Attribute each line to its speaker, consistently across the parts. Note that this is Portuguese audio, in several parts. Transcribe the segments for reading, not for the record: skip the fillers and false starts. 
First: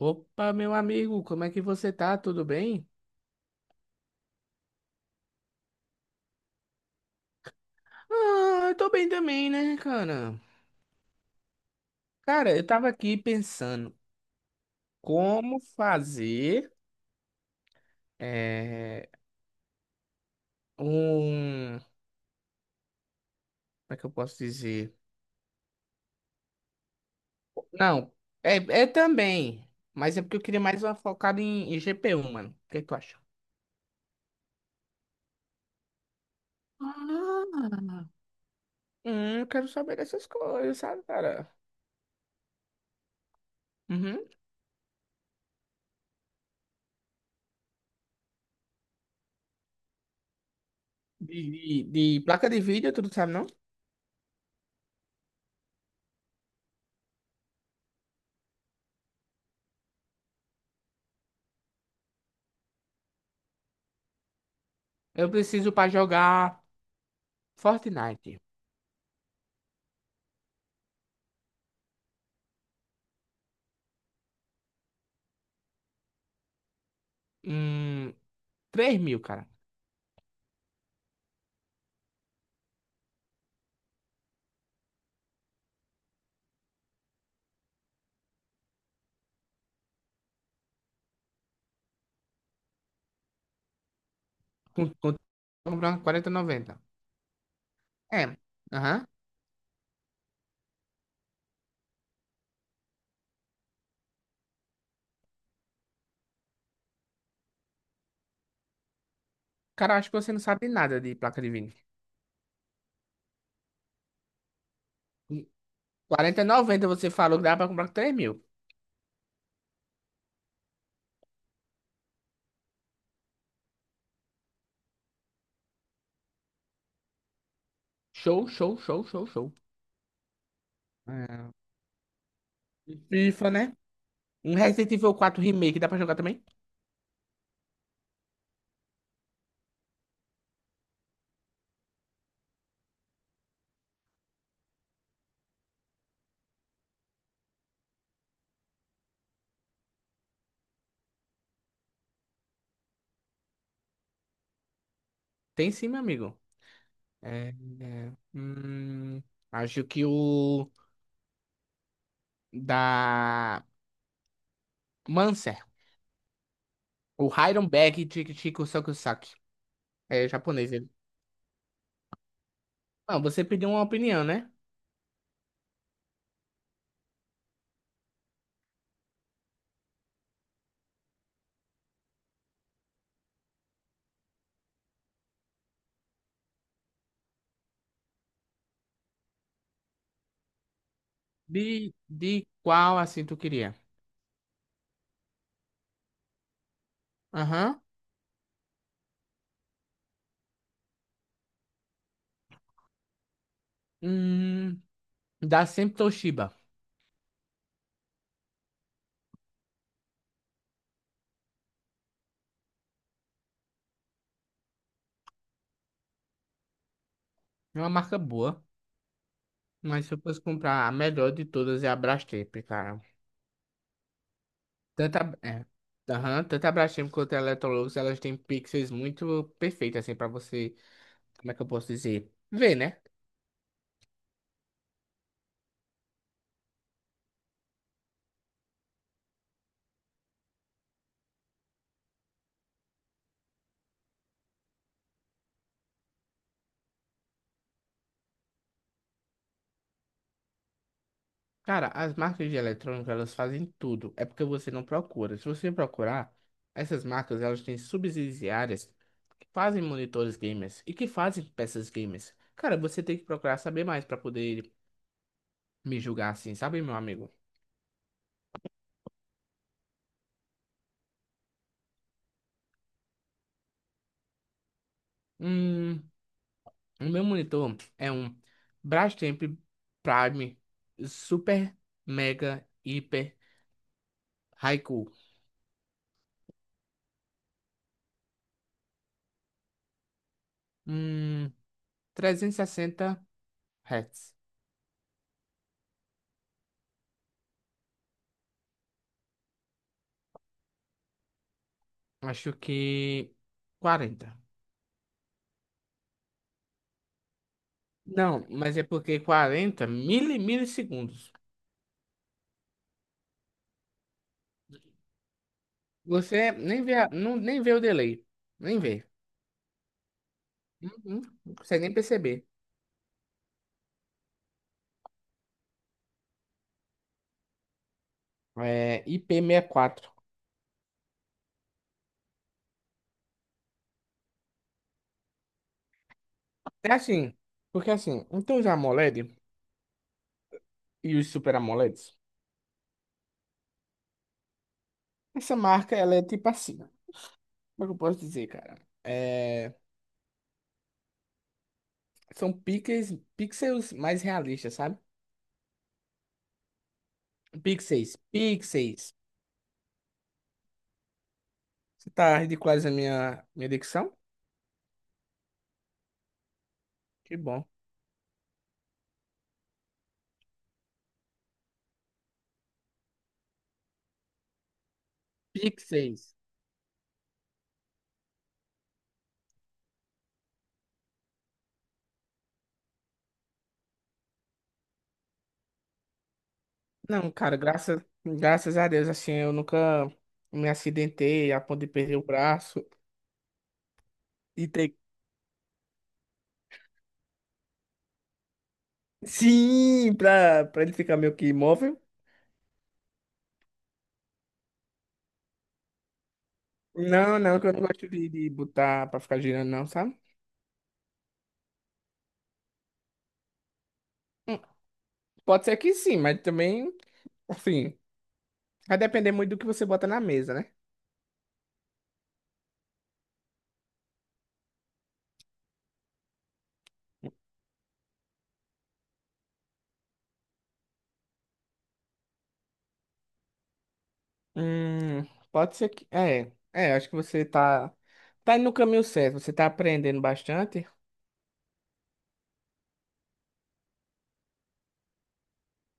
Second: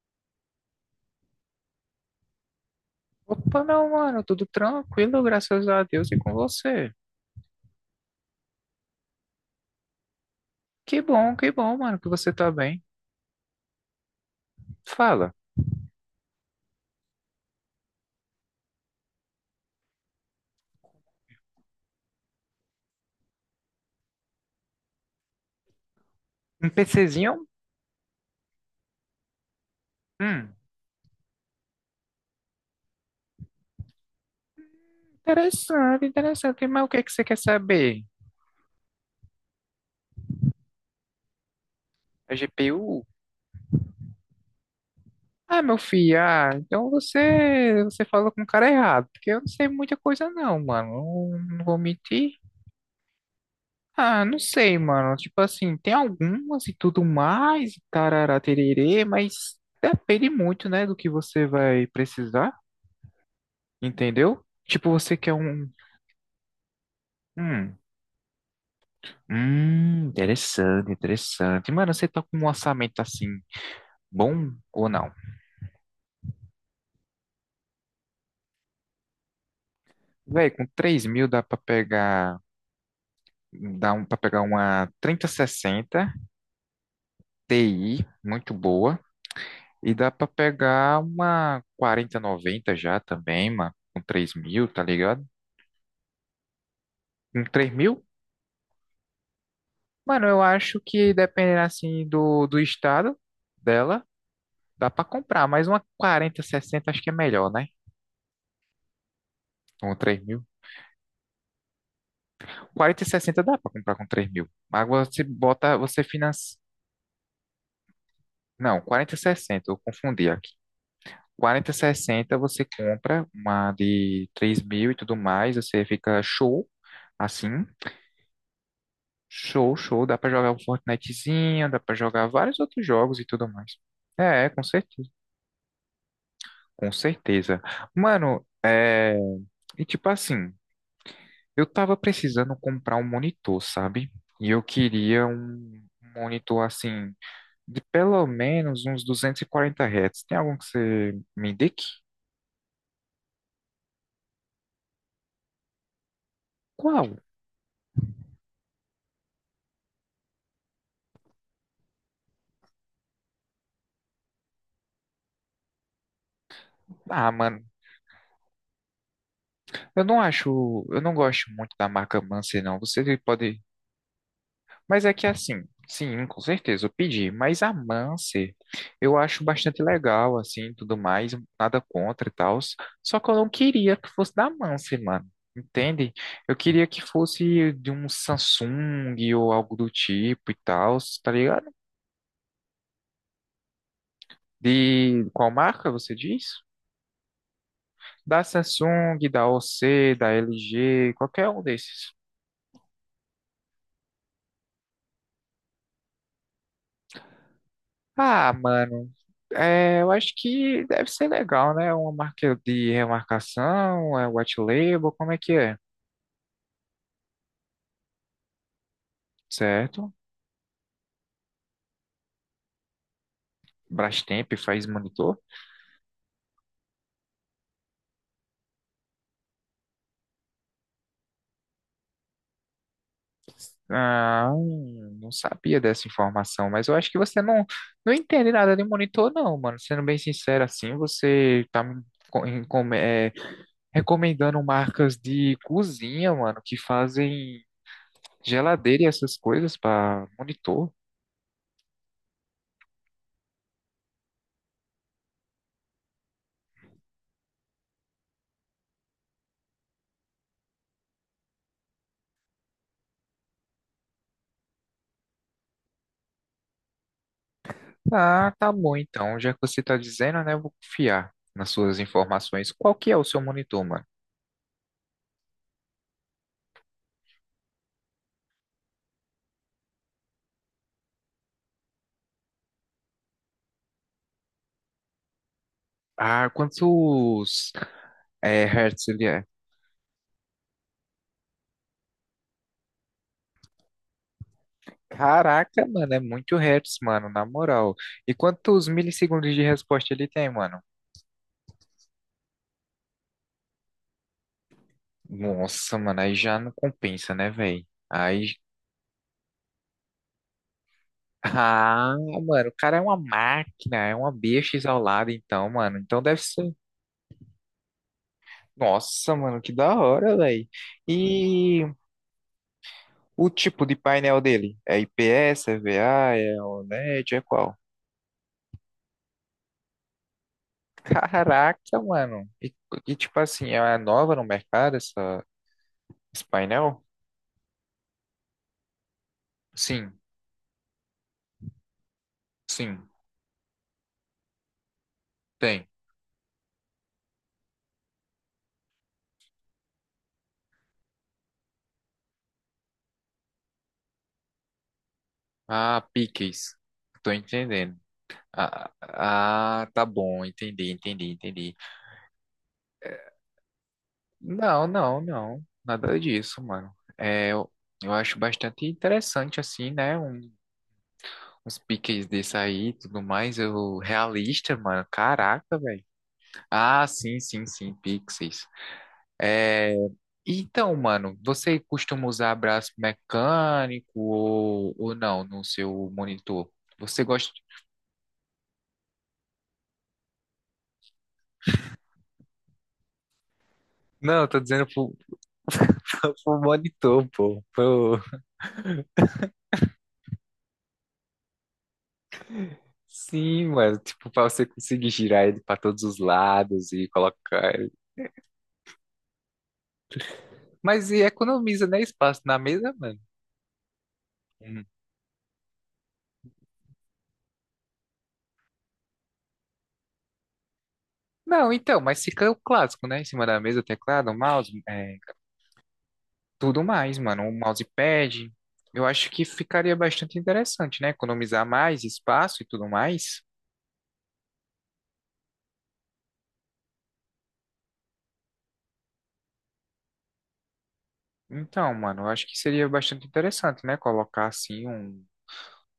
Speaker 1: Opa, meu amigo, como é que você tá? Tudo bem?
Speaker 2: Opa, não, mano, tudo tranquilo, graças a Deus e com você.
Speaker 1: Ah, eu tô bem também, né, cara?
Speaker 2: Que bom, mano, que você tá
Speaker 1: Cara, eu
Speaker 2: bem.
Speaker 1: tava aqui pensando
Speaker 2: Fala,
Speaker 1: como fazer é, Como é que eu posso dizer?
Speaker 2: um PCzinho?
Speaker 1: Não, é, é também, mas é porque eu
Speaker 2: Hum,
Speaker 1: queria mais uma focada em GPU, mano. O que que tu acha?
Speaker 2: interessante, interessante, mas o que é que você quer
Speaker 1: Ah,
Speaker 2: saber?
Speaker 1: Eu quero saber dessas coisas, sabe, cara?
Speaker 2: A GPU?
Speaker 1: Uhum.
Speaker 2: Ah, meu filho, ah, então você falou com o cara errado, porque eu não sei muita coisa não, mano.
Speaker 1: De,
Speaker 2: Não, não vou
Speaker 1: de, de
Speaker 2: mentir.
Speaker 1: placa de vídeo, tu não sabe, não?
Speaker 2: Ah, não sei, mano, tipo assim, tem algumas e tudo mais, tarará, tererê, mas depende muito, né, do que você vai precisar. Entendeu? Tipo, você
Speaker 1: Eu
Speaker 2: quer um.
Speaker 1: preciso pra jogar
Speaker 2: Hum,
Speaker 1: Fortnite.
Speaker 2: interessante, interessante. Mano, você tá com um orçamento assim, bom ou não?
Speaker 1: Hum. 3.000, cara.
Speaker 2: Véi, com 3.000 dá pra pegar. Dá pra pegar uma 3060 Ti, muito boa. E dá pra pegar uma 4090 já também, mano. Com 3.000, tá
Speaker 1: Com, com,
Speaker 2: ligado?
Speaker 1: comprando 4090.
Speaker 2: Com 3.000?
Speaker 1: É. Aham.
Speaker 2: Mano, eu acho que dependendo assim do estado dela, dá pra comprar. Mas uma 4060 acho que é melhor, né? Com
Speaker 1: Cara, acho que
Speaker 2: três
Speaker 1: você não
Speaker 2: mil.
Speaker 1: sabe nada de placa de vídeo.
Speaker 2: 4060 dá para comprar com 3.000. Agora você bota, você
Speaker 1: quarenta e
Speaker 2: financia.
Speaker 1: noventa você falou que dá pra comprar com 3.000.
Speaker 2: Não, 4060 eu confundi aqui. 4060 você compra uma de 3.000 e tudo mais, você fica show, assim,
Speaker 1: Show, show, show, show, show.
Speaker 2: show, show. Dá para jogar um
Speaker 1: É.
Speaker 2: Fortnitezinho, dá para jogar vários outros
Speaker 1: E
Speaker 2: jogos e tudo
Speaker 1: FIFA,
Speaker 2: mais.
Speaker 1: né?
Speaker 2: É, é,
Speaker 1: Um
Speaker 2: com
Speaker 1: Resident
Speaker 2: certeza,
Speaker 1: Evil 4 Remake dá pra jogar também?
Speaker 2: com certeza. Mano, é. E tipo assim, eu tava precisando comprar um monitor, sabe? E eu queria um monitor assim de pelo menos uns 240 Hz. Tem algum que você me indique?
Speaker 1: Tem sim, meu amigo.
Speaker 2: Qual?
Speaker 1: É, é, hum, acho que o da Manser.
Speaker 2: Ah,
Speaker 1: O
Speaker 2: mano,
Speaker 1: Iron Bag Chico Chico Sokusaki.
Speaker 2: eu não
Speaker 1: É japonês
Speaker 2: acho,
Speaker 1: ele.
Speaker 2: eu não gosto muito da marca Mancer, não. Você
Speaker 1: Não, você
Speaker 2: pode,
Speaker 1: pediu uma opinião, né?
Speaker 2: mas é que é assim, sim, com certeza eu pedi, mas a Mancer eu acho bastante legal, assim, tudo mais, nada contra e tal. Só que eu não queria que fosse da Mancer, mano. Entende? Eu queria que fosse de um Samsung ou algo do tipo e tal, tá ligado?
Speaker 1: De qual assim tu queria?
Speaker 2: De qual marca você diz?
Speaker 1: Aham.
Speaker 2: Da Samsung, da OC, da LG, qualquer um desses.
Speaker 1: Hum, dá sempre Toshiba.
Speaker 2: Ah, mano, é, eu acho que deve ser legal, né? Uma marca de remarcação, é white label, como é que é?
Speaker 1: É uma marca boa. Mas
Speaker 2: Certo?
Speaker 1: se eu fosse comprar a melhor de todas é a Brastemp, cara.
Speaker 2: Brastemp faz
Speaker 1: Tanto
Speaker 2: monitor?
Speaker 1: a, é, aham, tanto a Brastemp quanto a Electrolux, elas têm pixels muito perfeitos, assim, pra você. Como é que eu posso dizer? Ver, né?
Speaker 2: Ah, não sabia dessa informação, mas eu acho que você não, não entende nada de monitor, não, mano. Sendo bem sincero assim, você tá me co- em- com- é, recomendando marcas de cozinha, mano, que fazem geladeira e essas coisas para monitor?
Speaker 1: Cara, as marcas de eletrônica, elas fazem tudo. É porque você não procura. Se você procurar, essas marcas, elas têm subsidiárias que fazem monitores gamers e que fazem peças gamers. Cara, você tem que procurar saber mais pra poder me julgar assim, sabe, meu amigo?
Speaker 2: Ah, tá bom então. Já que você tá dizendo, né, eu vou confiar nas suas informações. Qual que é o seu monitor, mano?
Speaker 1: Hum, o meu monitor é um Brastemp Prime Super Mega Hiper Haiku.
Speaker 2: Ah, quantos hertz ele é?
Speaker 1: Hum, trezentos e sessenta Hz.
Speaker 2: Caraca, mano, é muito hertz, mano, na moral. E quantos milissegundos de resposta ele tem, mano?
Speaker 1: Acho que 40.
Speaker 2: Nossa, mano, aí já não compensa, né, velho?
Speaker 1: Não,
Speaker 2: Aí.
Speaker 1: mas é porque 40 milissegundos.
Speaker 2: Ah, mano, o cara é uma máquina, é uma bicha exaulada, então, mano. Então deve
Speaker 1: Você
Speaker 2: ser.
Speaker 1: nem vê, não, nem vê o delay. Nem vê.
Speaker 2: Nossa, mano, que da hora, velho.
Speaker 1: Uhum. Não
Speaker 2: E
Speaker 1: consegue nem perceber.
Speaker 2: o tipo de painel dele? É IPS, é VA, é OLED, é qual?
Speaker 1: É IP quatro.
Speaker 2: Caraca, mano. E, tipo assim, é nova no mercado esse
Speaker 1: É
Speaker 2: painel?
Speaker 1: assim, porque assim, então os AMOLED
Speaker 2: Sim,
Speaker 1: e os Super AMOLED.
Speaker 2: sim,
Speaker 1: Essa
Speaker 2: tem.
Speaker 1: marca, ela é tipo assim, ó. Como é que eu posso dizer, cara? São pixels, pixels mais realistas, sabe?
Speaker 2: Ah, piques. Tô entendendo.
Speaker 1: Pixels,
Speaker 2: Ah,
Speaker 1: pixels.
Speaker 2: ah, tá bom, entendi, entendi, entendi.
Speaker 1: Você tá ridicularizando a minha dicção?
Speaker 2: Não, não, não. Nada disso, mano.
Speaker 1: Que
Speaker 2: É,
Speaker 1: bom.
Speaker 2: eu acho bastante interessante, assim, né? Os piques desse aí e tudo mais, eu realista, mano. Caraca, velho.
Speaker 1: Pixels.
Speaker 2: Ah, sim, sim, sim, Pixies. É, então, mano, você costuma usar braço mecânico ou não no seu monitor? Você
Speaker 1: Não,
Speaker 2: gosta.
Speaker 1: cara, graças a Deus, assim, eu nunca me acidentei a ponto de perder o braço
Speaker 2: Não, eu tô
Speaker 1: e
Speaker 2: dizendo
Speaker 1: ter...
Speaker 2: pro, pro monitor, pô.
Speaker 1: Sim, pra ele ficar meio que imóvel.
Speaker 2: Sim, mano, tipo, pra você conseguir girar ele pra todos os lados e
Speaker 1: Não, não, que eu
Speaker 2: colocar
Speaker 1: não
Speaker 2: ele.
Speaker 1: gosto de botar pra ficar girando, não, sabe?
Speaker 2: Mas e economiza, né, espaço na mesa, mano?
Speaker 1: Hum, Pode ser que sim, mas também, assim... Vai depender muito do que você bota na mesa, né?
Speaker 2: Não, então, mas fica o clássico, né? Em cima da mesa, teclado, mouse, é, tudo mais, mano. Um mousepad. Eu acho que ficaria bastante interessante, né? Economizar mais espaço e tudo mais.
Speaker 1: Hum, pode ser que. Acho que você tá. Tá indo no caminho certo, você tá aprendendo bastante.
Speaker 2: Então, mano, eu acho que seria bastante interessante, né? Colocar assim um,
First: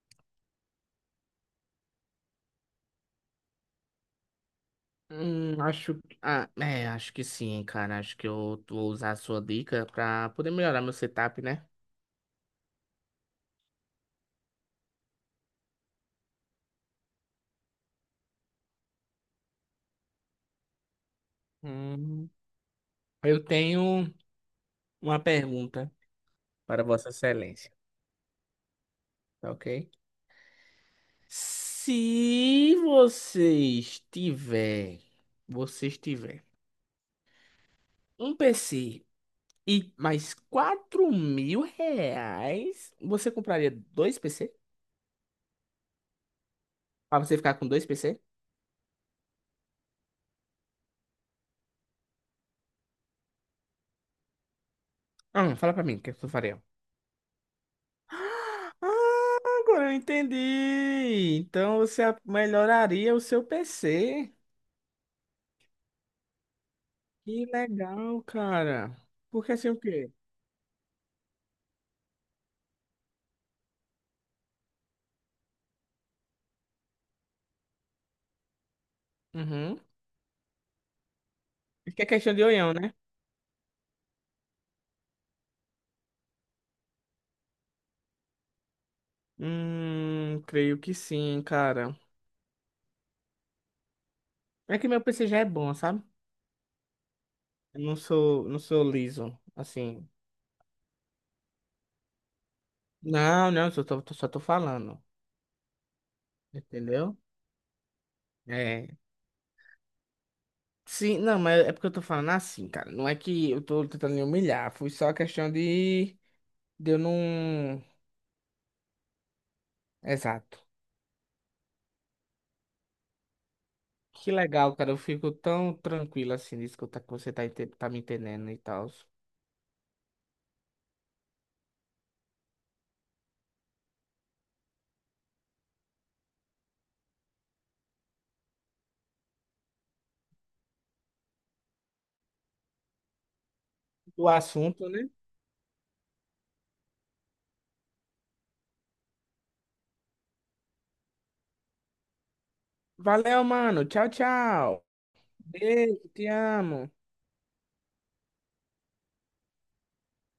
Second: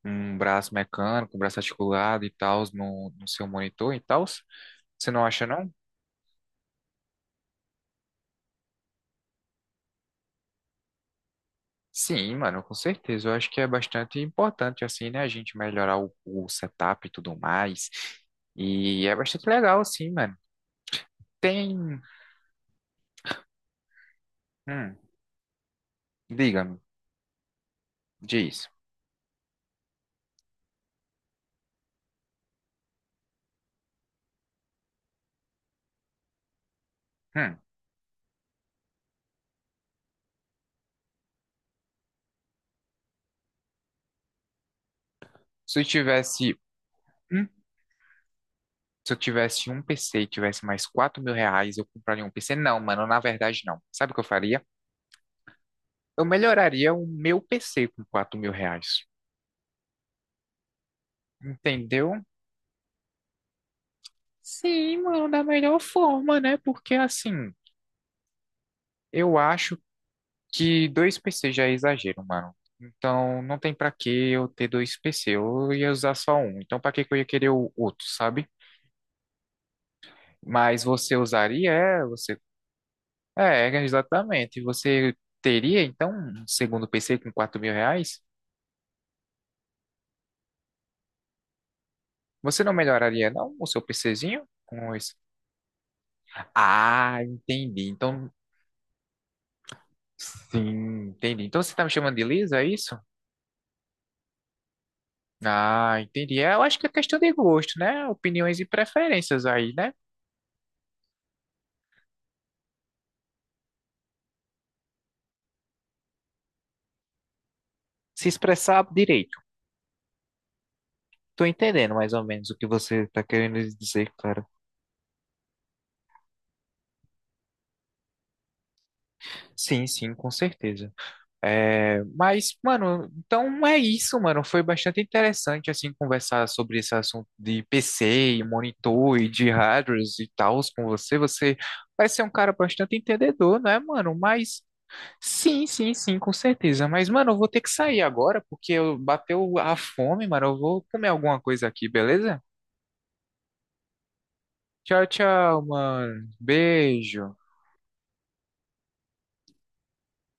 Speaker 2: um braço mecânico, um braço articulado e tal no seu monitor e tal. Você não acha,
Speaker 1: Hum,
Speaker 2: não?
Speaker 1: acho. Ah, acho que sim, cara. Acho que eu vou usar a sua dica pra poder melhorar meu setup, né?
Speaker 2: Sim, mano, com certeza. Eu acho que é bastante importante, assim, né? A gente melhorar o setup e tudo mais. E é bastante legal, assim, mano. Tem.
Speaker 1: Hum, eu tenho
Speaker 2: Hum,
Speaker 1: uma pergunta
Speaker 2: diga-me,
Speaker 1: para Vossa Excelência,
Speaker 2: diz.
Speaker 1: tá ok? Se você estiver. Você estiver.
Speaker 2: Hum,
Speaker 1: Um PC e mais R$ 4.000, você compraria dois PC?
Speaker 2: se eu tivesse.
Speaker 1: Pra você
Speaker 2: hum,
Speaker 1: ficar com dois PC?
Speaker 2: se eu tivesse um PC e tivesse mais R$ 4.000, eu compraria um PC? Não, mano, na verdade não. Sabe o que eu faria?
Speaker 1: Ah, fala pra mim, o que
Speaker 2: Eu
Speaker 1: eu faria?
Speaker 2: melhoraria o meu PC com R$ 4.000.
Speaker 1: Ah, agora eu entendi. Então você
Speaker 2: Entendeu?
Speaker 1: melhoraria o seu PC.
Speaker 2: Sim, mano, da melhor forma, né? Porque
Speaker 1: Que
Speaker 2: assim,
Speaker 1: legal, cara.
Speaker 2: eu
Speaker 1: Porque assim o
Speaker 2: acho
Speaker 1: quê?
Speaker 2: que dois PCs já é exagero, mano. Então, não tem pra que eu ter dois PC, eu ia usar só um. Então, pra que que eu ia querer o outro, sabe?
Speaker 1: Uhum.
Speaker 2: Mas você usaria,
Speaker 1: Isso que
Speaker 2: é,
Speaker 1: é questão
Speaker 2: você
Speaker 1: de olhão, né?
Speaker 2: É, exatamente. Você teria, então, um segundo PC com R$ 4.000?
Speaker 1: Creio que sim, cara.
Speaker 2: Você não melhoraria, não, o seu PCzinho
Speaker 1: É que
Speaker 2: com
Speaker 1: meu
Speaker 2: isso?
Speaker 1: PC já é bom, sabe?
Speaker 2: Ah,
Speaker 1: Eu
Speaker 2: entendi.
Speaker 1: não
Speaker 2: Então,
Speaker 1: sou, não sou liso, assim.
Speaker 2: sim, entendi. Então, você tá me chamando de Lisa, é isso?
Speaker 1: Não, não, só tô falando.
Speaker 2: Ah, entendi. É, eu acho que é questão
Speaker 1: Entendeu?
Speaker 2: de gosto, né? Opiniões e
Speaker 1: É.
Speaker 2: preferências aí, né?
Speaker 1: Sim, não, mas é porque eu tô falando assim, cara. Não é que eu tô tentando me humilhar, foi só a questão de eu não.
Speaker 2: Se expressar direito.
Speaker 1: Exato.
Speaker 2: Tô entendendo mais ou menos o que você tá querendo dizer,
Speaker 1: Que
Speaker 2: cara.
Speaker 1: legal, cara. Eu fico tão tranquilo assim de escutar que você tá me entendendo e tal.
Speaker 2: Sim, sim, com certeza. É, mas, mano, então é isso, mano. Foi bastante interessante, assim, conversar sobre esse assunto de PC, e monitor e de hardwares e tals com você. Você parece ser um cara bastante entendedor, né, mano?
Speaker 1: Do
Speaker 2: Mas,
Speaker 1: assunto, né?
Speaker 2: sim, sim, sim, com certeza. Mas, mano, eu vou ter que sair agora porque eu bateu a fome, mano. Eu vou comer alguma coisa aqui, beleza?
Speaker 1: Valeu, mano. Tchau, tchau.
Speaker 2: Tchau, tchau,
Speaker 1: Beijo, te
Speaker 2: mano.
Speaker 1: amo.
Speaker 2: Beijo.